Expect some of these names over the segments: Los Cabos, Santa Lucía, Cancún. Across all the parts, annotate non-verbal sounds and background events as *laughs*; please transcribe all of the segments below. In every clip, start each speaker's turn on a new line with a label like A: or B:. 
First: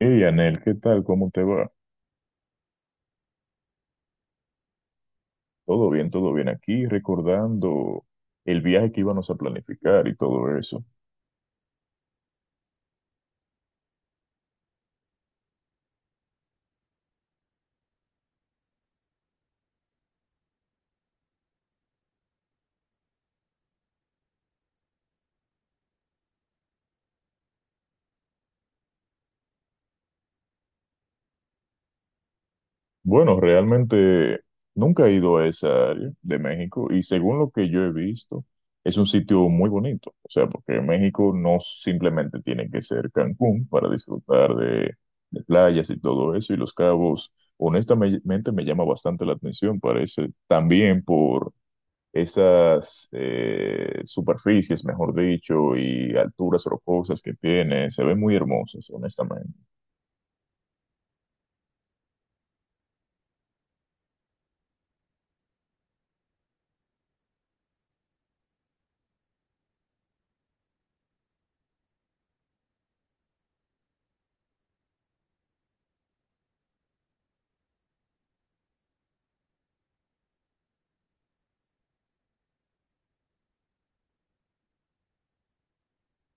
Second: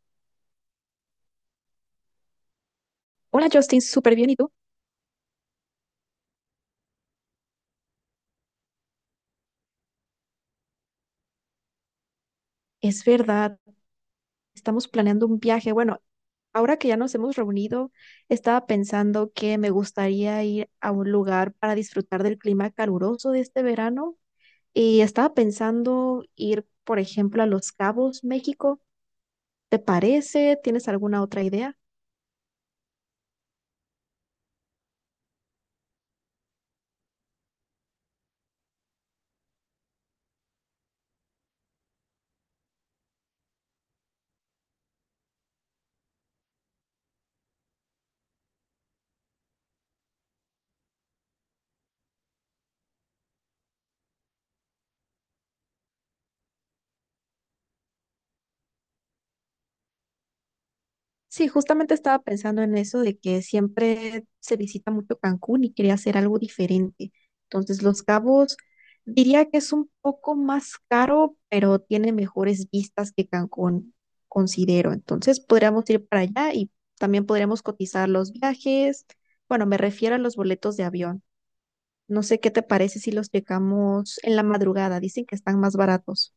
A: Hey, Anel, ¿qué tal? ¿Cómo te va?
B: Hola Justin, súper bien. ¿Y tú?
A: Todo bien aquí, recordando el viaje que íbamos a planificar y todo eso.
B: Es verdad, estamos planeando un viaje. Bueno, ahora que ya nos hemos reunido, estaba pensando que me gustaría ir a un lugar para disfrutar del clima caluroso de este verano y estaba pensando ir, por ejemplo, a Los Cabos, México. ¿Te parece? ¿Tienes alguna otra idea?
A: Bueno, realmente nunca he ido a esa área de México y según lo que yo he visto, es un sitio muy bonito. O sea, porque México no simplemente tiene que ser Cancún para disfrutar de playas y todo eso. Y Los Cabos, honestamente, me llama bastante la atención. Parece también por esas superficies, mejor dicho, y alturas rocosas que tiene, se ven muy hermosas, honestamente.
B: Sí, justamente estaba pensando en eso de que siempre se visita mucho Cancún y quería hacer algo diferente. Entonces, Los Cabos diría que es un poco más caro, pero tiene mejores vistas que Cancún, considero. Entonces, podríamos ir para allá y también podríamos cotizar los viajes. Bueno, me refiero a los boletos de avión. No sé qué te parece si los checamos en la madrugada. Dicen que están más baratos.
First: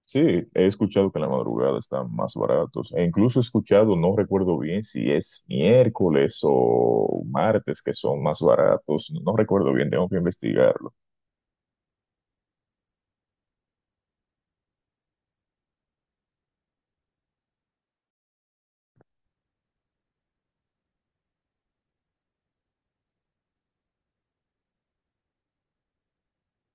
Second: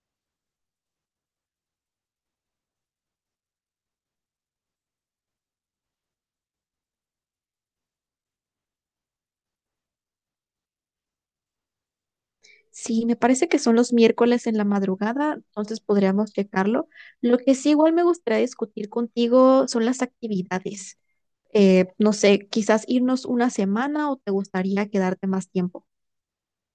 A: Sí, he escuchado que en la madrugada están más baratos, e incluso he escuchado, no recuerdo bien si es miércoles o martes que son más baratos, no no recuerdo bien, tengo que investigarlo.
B: Sí, me parece que son los miércoles en la madrugada, entonces podríamos checarlo. Lo que sí igual me gustaría discutir contigo son las actividades. No sé, quizás irnos una semana o te gustaría quedarte más tiempo.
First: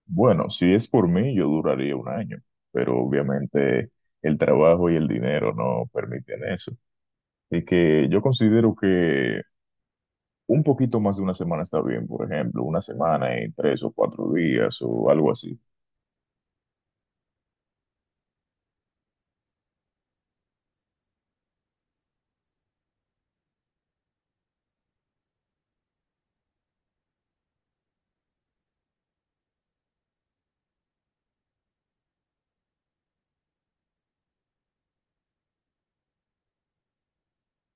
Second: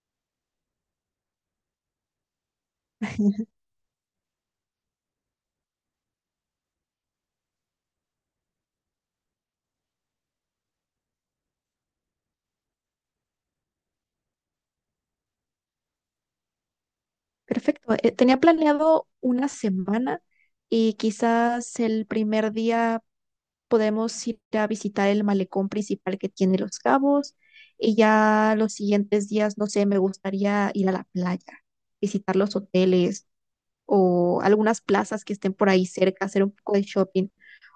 A: Bueno, si es por mí, yo duraría un año, pero
B: *laughs*
A: obviamente el trabajo y el dinero no permiten eso. Y que yo considero que Un poquito más de una semana está bien, por ejemplo, una semana en tres o cuatro días o algo así.
B: Perfecto. Tenía planeado una semana y quizás el primer día podemos ir a visitar el malecón principal que tiene Los Cabos y ya los siguientes días, no sé, me gustaría ir a la playa, visitar los hoteles o algunas plazas que estén por ahí cerca, hacer un poco de shopping.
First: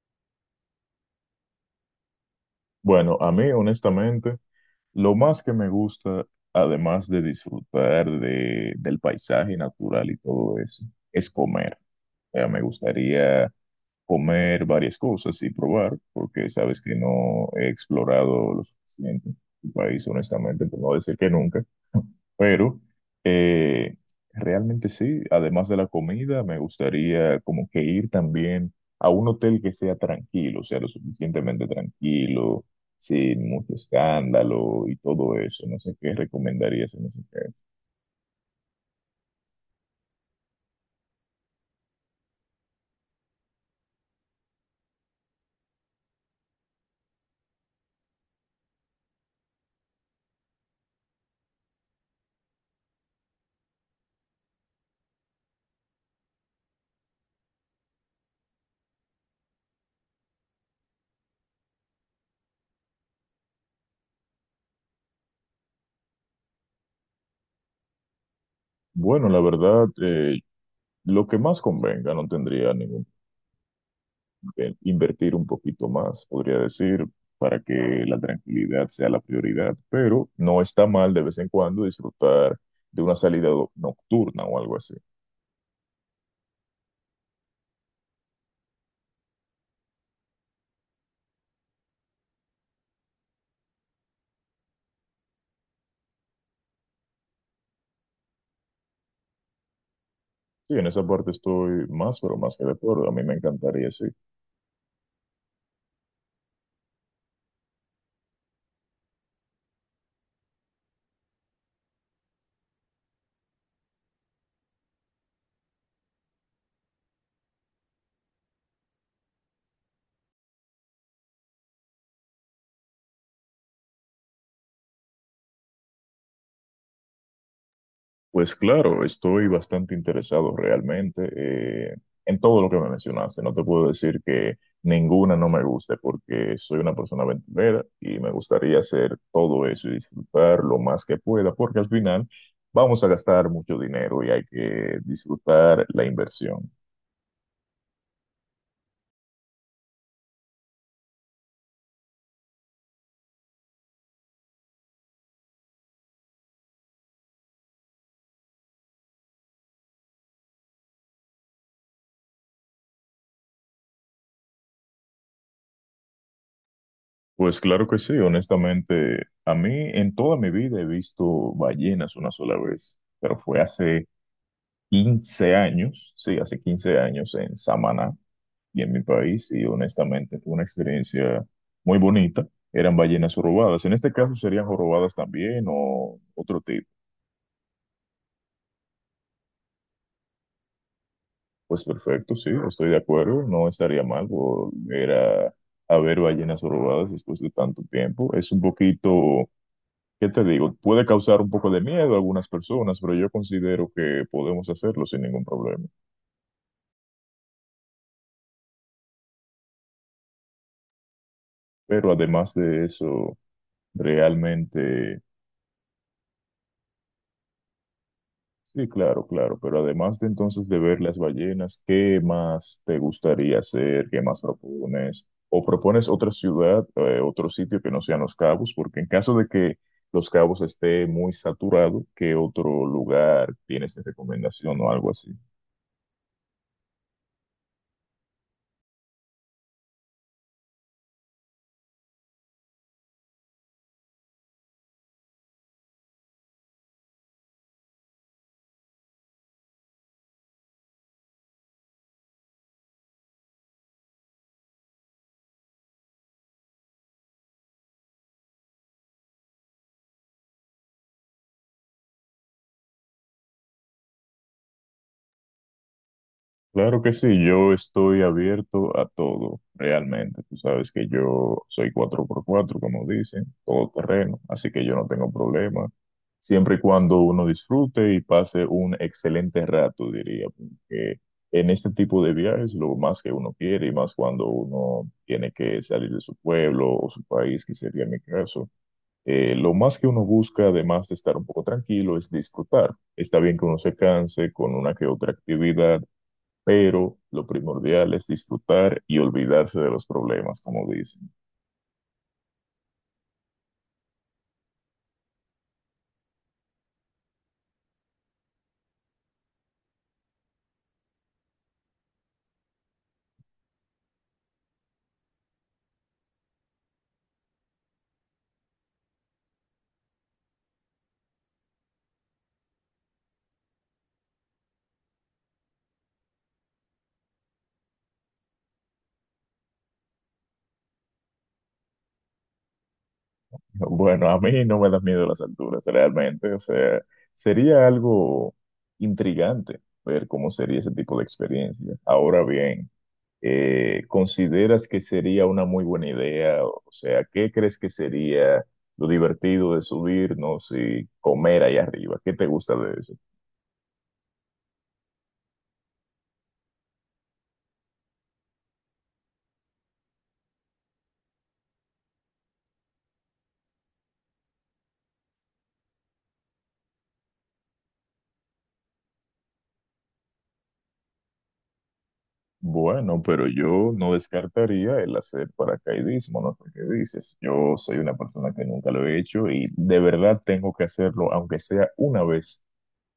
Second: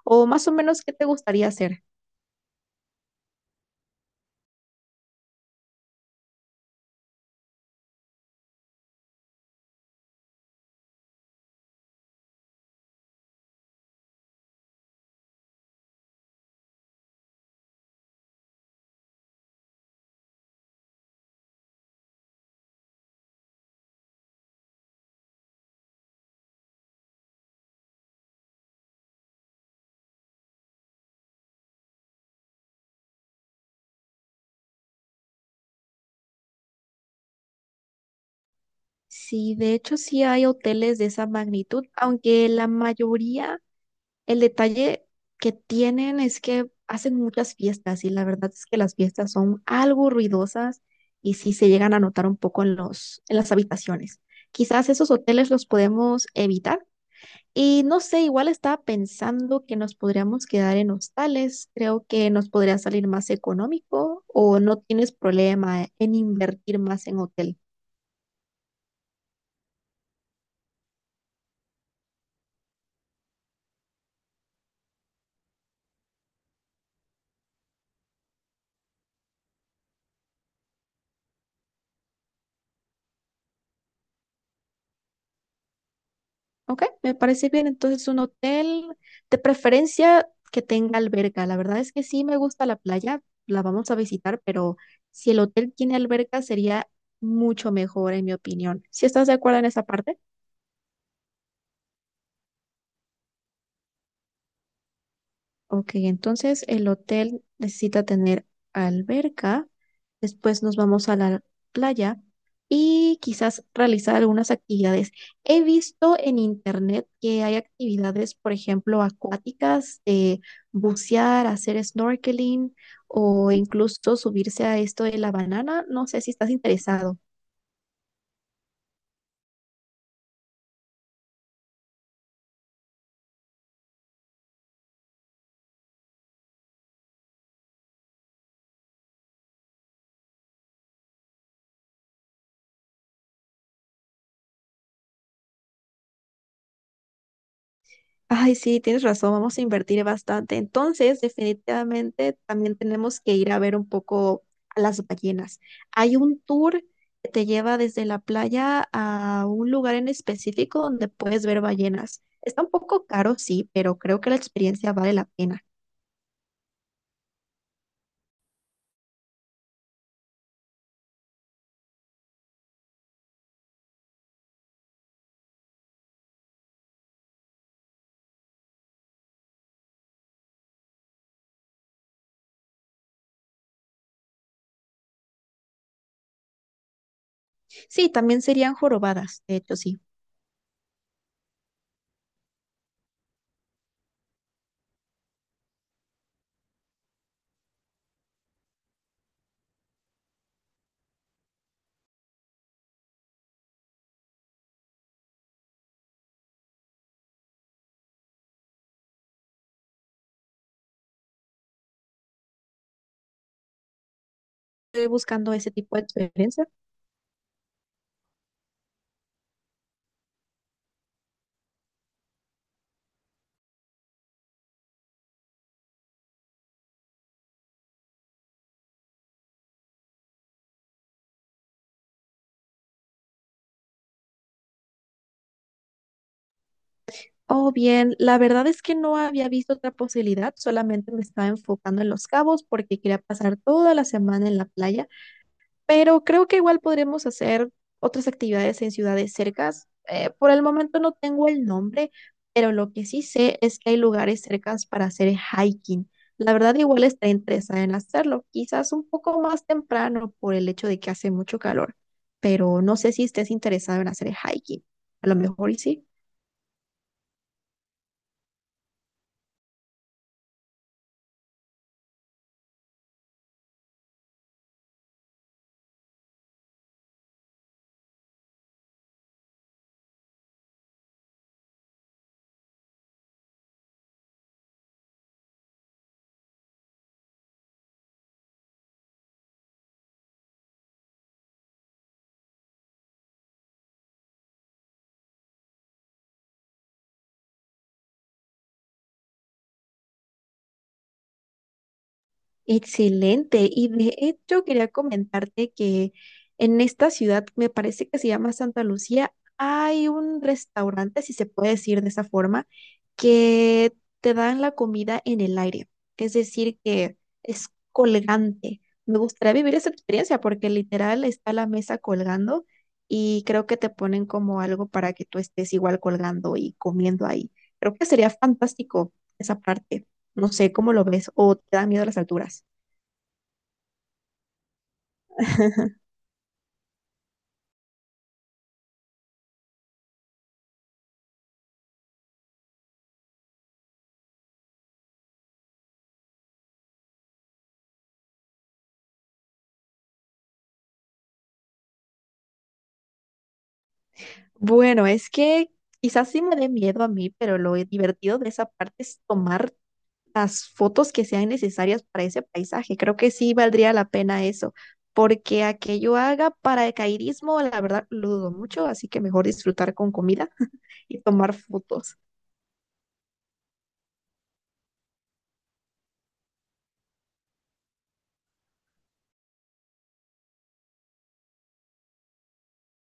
B: O más o menos, ¿qué te gustaría hacer?
A: Bueno, a mí, honestamente, lo más que me gusta, además de disfrutar del paisaje natural y todo eso, es comer. Me gustaría comer varias cosas y probar, porque sabes que no he explorado lo suficiente el país, honestamente, por no decir que nunca. Pero eh, realmente sí, además de la comida, me gustaría como que ir también a un hotel que sea tranquilo, o sea, lo suficientemente tranquilo, sin mucho escándalo y todo eso. No sé qué recomendarías en ese caso.
B: Sí, de hecho sí hay hoteles de esa magnitud, aunque la mayoría, el detalle que tienen es que hacen muchas fiestas y la verdad es que las fiestas son algo ruidosas y sí se llegan a notar un poco en las habitaciones. Quizás esos hoteles los podemos evitar. Y no sé, igual estaba pensando que nos podríamos quedar en hostales. Creo que nos podría salir más económico o no tienes problema en invertir más en hotel.
A: Bueno, la verdad, lo que más convenga, no tendría ningún problema. Invertir un poquito más, podría decir, para que la tranquilidad sea la prioridad, pero no está mal de vez en cuando disfrutar de una salida nocturna o algo así.
B: Ok, me parece bien. Entonces, un hotel de preferencia que tenga alberca. La verdad es que sí me gusta la playa, la vamos a visitar, pero si el hotel tiene alberca sería mucho mejor, en mi opinión. ¿Si estás de acuerdo en esa parte?
A: Sí, en esa parte estoy más, pero más que de acuerdo. A mí me encantaría, sí.
B: Ok, entonces el hotel necesita tener alberca, después nos vamos a la playa y quizás realizar algunas actividades. He visto en internet que hay actividades, por ejemplo, acuáticas, de bucear, hacer snorkeling o incluso subirse a esto de la banana. No sé si estás interesado.
A: Pues claro, estoy bastante interesado realmente en todo lo que me mencionaste. No te puedo decir que ninguna no me guste porque soy una persona aventurera y me gustaría hacer todo eso y disfrutar lo más que pueda, porque al final vamos a gastar mucho dinero y hay que disfrutar la inversión.
B: Ay, sí, tienes razón, vamos a invertir bastante. Entonces, definitivamente también tenemos que ir a ver un poco a las ballenas. Hay un tour que te lleva desde la playa a un lugar en específico donde puedes ver ballenas. Está un poco caro, sí, pero creo que la experiencia vale la pena.
A: Pues claro que sí, honestamente, a mí en toda mi vida he visto ballenas una sola vez, pero fue hace 15 años, sí, hace 15 años en Samaná y en mi país, y honestamente fue una experiencia muy bonita. Eran ballenas jorobadas. En este caso serían jorobadas también o otro tipo.
B: Sí, también serían jorobadas, de hecho, sí.
A: Pues perfecto, sí, estoy de acuerdo, no estaría mal volver a ver ballenas jorobadas después de tanto tiempo. Es un poquito, ¿qué te digo? Puede causar un poco de miedo a algunas personas, pero yo considero que podemos hacerlo sin ningún problema. Pero además de eso,
B: Estoy
A: realmente
B: buscando ese tipo de experiencia.
A: sí, claro, claro, pero además de entonces de ver las ballenas, ¿qué más te gustaría hacer? ¿Qué más propones? ¿O propones otra ciudad, otro sitio que no sean Los Cabos? Porque en caso de que Los Cabos esté muy saturado, ¿qué otro lugar tienes de recomendación o algo así?
B: Oh, bien, la verdad es que no había visto otra posibilidad, solamente me estaba enfocando en Los Cabos porque quería pasar toda la semana en la playa pero creo que igual podremos hacer otras actividades en ciudades cercas. Por el momento no tengo el nombre, pero lo que sí sé es que hay lugares cercas para hacer hiking. La verdad, igual estaré interesada en hacerlo, quizás un poco más temprano por el hecho de que hace mucho calor, pero no sé si estés interesado en hacer hiking. A lo mejor y sí.
A: Claro que sí, yo estoy abierto a todo, realmente. Tú sabes que yo soy cuatro por cuatro, como dicen, todo terreno, así que yo no tengo problema, siempre y cuando uno disfrute y pase un excelente rato, diría, porque en este tipo de viajes lo más que uno quiere y más cuando uno tiene que salir de su pueblo o su país, que sería mi caso, lo más que uno busca, además de estar un poco tranquilo, es disfrutar. Está bien que uno se canse con una que otra actividad, pero lo primordial es disfrutar y olvidarse de los problemas, como dicen. *laughs*
B: Excelente. Y de hecho quería comentarte que en esta ciudad, me parece que se llama Santa Lucía, hay un restaurante, si se puede decir de esa forma, que te dan la comida en el aire. Es decir, que es colgante. Me gustaría vivir esa experiencia porque literal está la mesa colgando y creo que te ponen como algo para que tú estés igual colgando y comiendo ahí. Creo que sería fantástico esa parte. No sé cómo lo ves o te da miedo las alturas.
A: Bueno, a mí no me da miedo las alturas, realmente, o sea, sería algo intrigante ver cómo sería ese tipo de experiencia. Ahora bien, ¿consideras que sería una muy buena idea? O sea, ¿qué crees que sería lo divertido de subirnos y comer ahí arriba? ¿Qué te gusta de eso?
B: Bueno, es que quizás sí me dé miedo a mí, pero lo divertido de esa parte es tomar las fotos que sean necesarias para ese paisaje. Creo que sí valdría la pena eso, porque a que yo haga paracaidismo, la verdad lo dudo mucho, así que mejor disfrutar con comida *laughs* y tomar fotos.
A: Bueno, pero yo no descartaría el hacer paracaidismo, no sé qué dices. Yo soy una persona que nunca lo he hecho y de verdad tengo que hacerlo, aunque sea una vez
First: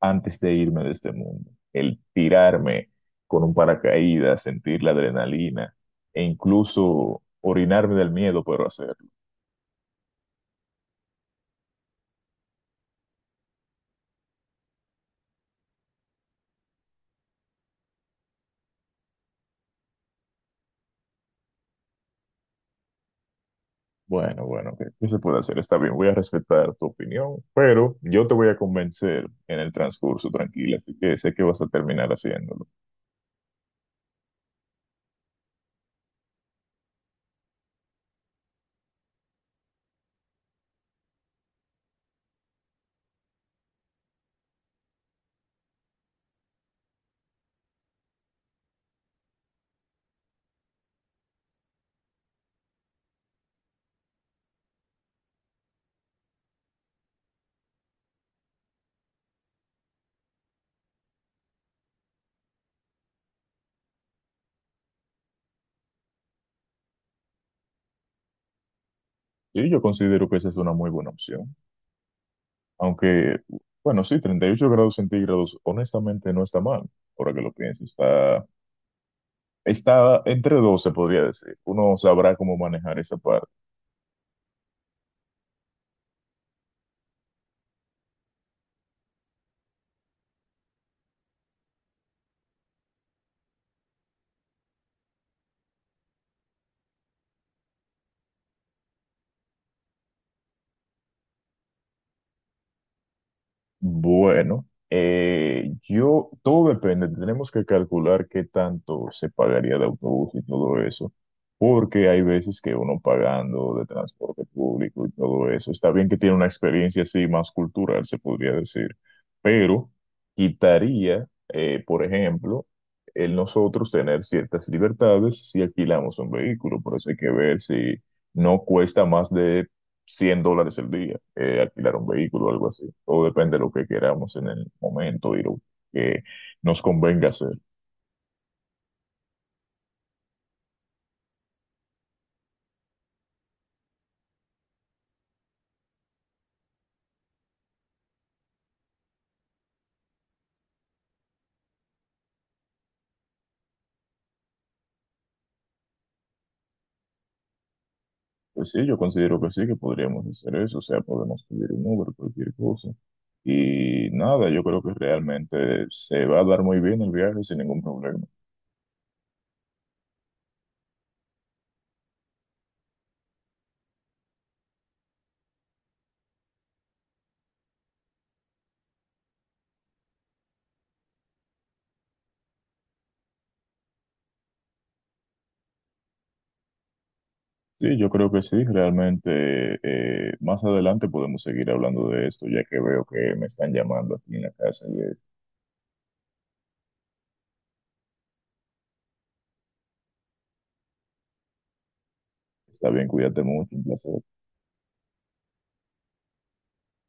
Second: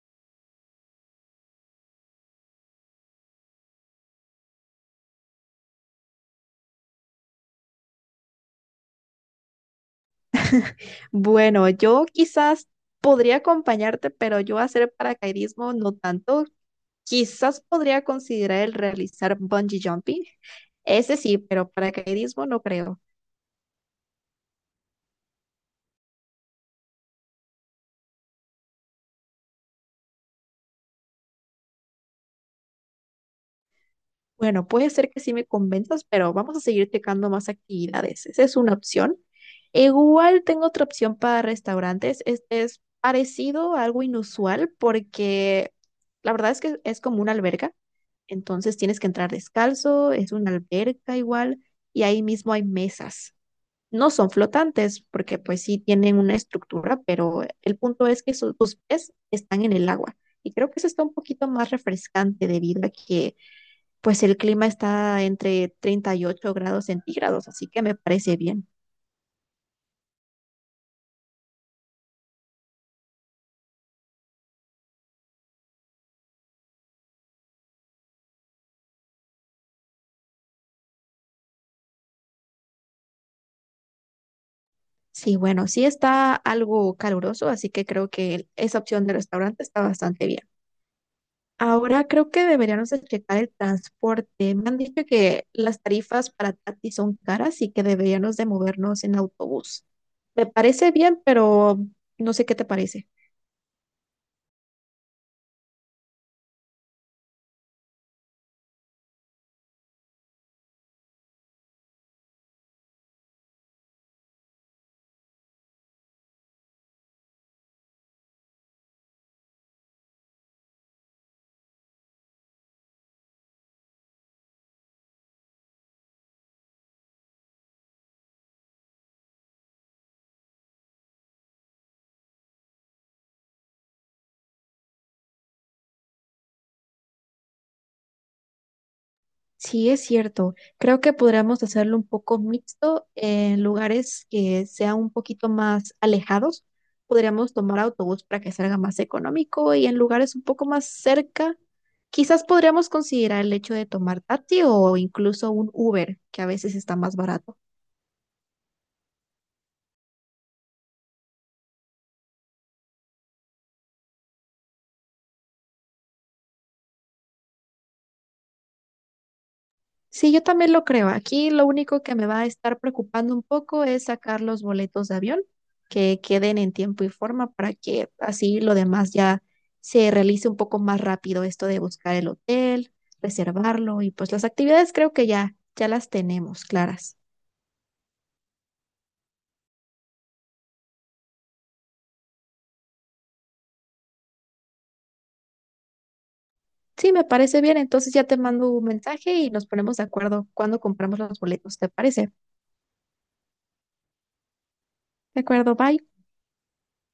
A: antes de irme de este mundo. El tirarme con un paracaídas, sentir la adrenalina e incluso orinarme del miedo, pero hacerlo.
B: Bueno, yo quizás podría acompañarte, pero yo hacer paracaidismo no tanto. Quizás podría considerar el realizar bungee jumping. Ese sí, pero paracaidismo no creo.
A: Bueno, bueno, ¿qué se puede hacer? Está bien, voy a respetar tu opinión, pero yo te voy a convencer en el transcurso, tranquila, así que sé que vas a terminar haciéndolo.
B: Bueno, puede ser que sí me convenzas, pero vamos a seguir checando más actividades. Esa es una opción. Igual tengo otra opción para restaurantes. Este es parecido a algo inusual porque la verdad es que es como una alberga. Entonces tienes que entrar descalzo, es una alberca igual y ahí mismo hay mesas. No son flotantes porque pues sí tienen una estructura, pero el punto es que tus pies están en el agua. Y creo que eso está un poquito más refrescante debido a que pues el clima está entre 38 grados centígrados, así que me parece bien.
A: Sí, yo considero que esa es una muy buena opción. Aunque, bueno, sí, 38 grados centígrados, honestamente no está mal, ahora que lo pienso. Está entre dos, se podría decir. Uno sabrá cómo manejar esa parte.
B: Sí, bueno, sí está algo caluroso, así que creo que esa opción de restaurante está bastante bien. Ahora creo que deberíamos de checar el transporte. Me han dicho que las tarifas para Tati son caras y que deberíamos de movernos en autobús. Me parece bien, pero no sé qué te parece.
A: Bueno, yo, todo depende, tenemos que calcular qué tanto se pagaría de autobús y todo eso, porque hay veces que uno pagando de transporte público y todo eso, está bien que tiene una experiencia así más cultural, se podría decir, pero quitaría, por ejemplo, el nosotros tener ciertas libertades si alquilamos un vehículo, por eso hay que ver si no cuesta más de 100 dólares el día, alquilar un vehículo o algo así. Todo depende de lo que queramos en el momento y lo que nos convenga hacer.
B: Sí, es cierto. Creo que podríamos hacerlo un poco mixto en lugares que sean un poquito más alejados. Podríamos tomar autobús para que salga más económico y en lugares un poco más cerca, quizás podríamos considerar el hecho de tomar taxi o incluso un Uber, que a veces está más barato.
A: Pues sí, yo considero que sí, que podríamos hacer eso, o sea, podemos pedir un Uber, cualquier cosa. Y nada, yo creo que realmente se va a dar muy bien el viaje sin ningún problema.
B: Sí, yo también lo creo. Aquí lo único que me va a estar preocupando un poco es sacar los boletos de avión que queden en tiempo y forma para que así lo demás ya se realice un poco más rápido esto de buscar el hotel, reservarlo y pues las actividades creo que ya las tenemos claras.
A: Sí, yo creo que sí, realmente más adelante podemos seguir hablando de esto, ya que veo que me están llamando aquí en la casa.
B: Sí, me parece bien. Entonces ya te mando un mensaje y nos ponemos de acuerdo cuando compramos los boletos. ¿Te parece?
A: Está bien, cuídate mucho, un placer.
B: De acuerdo, bye.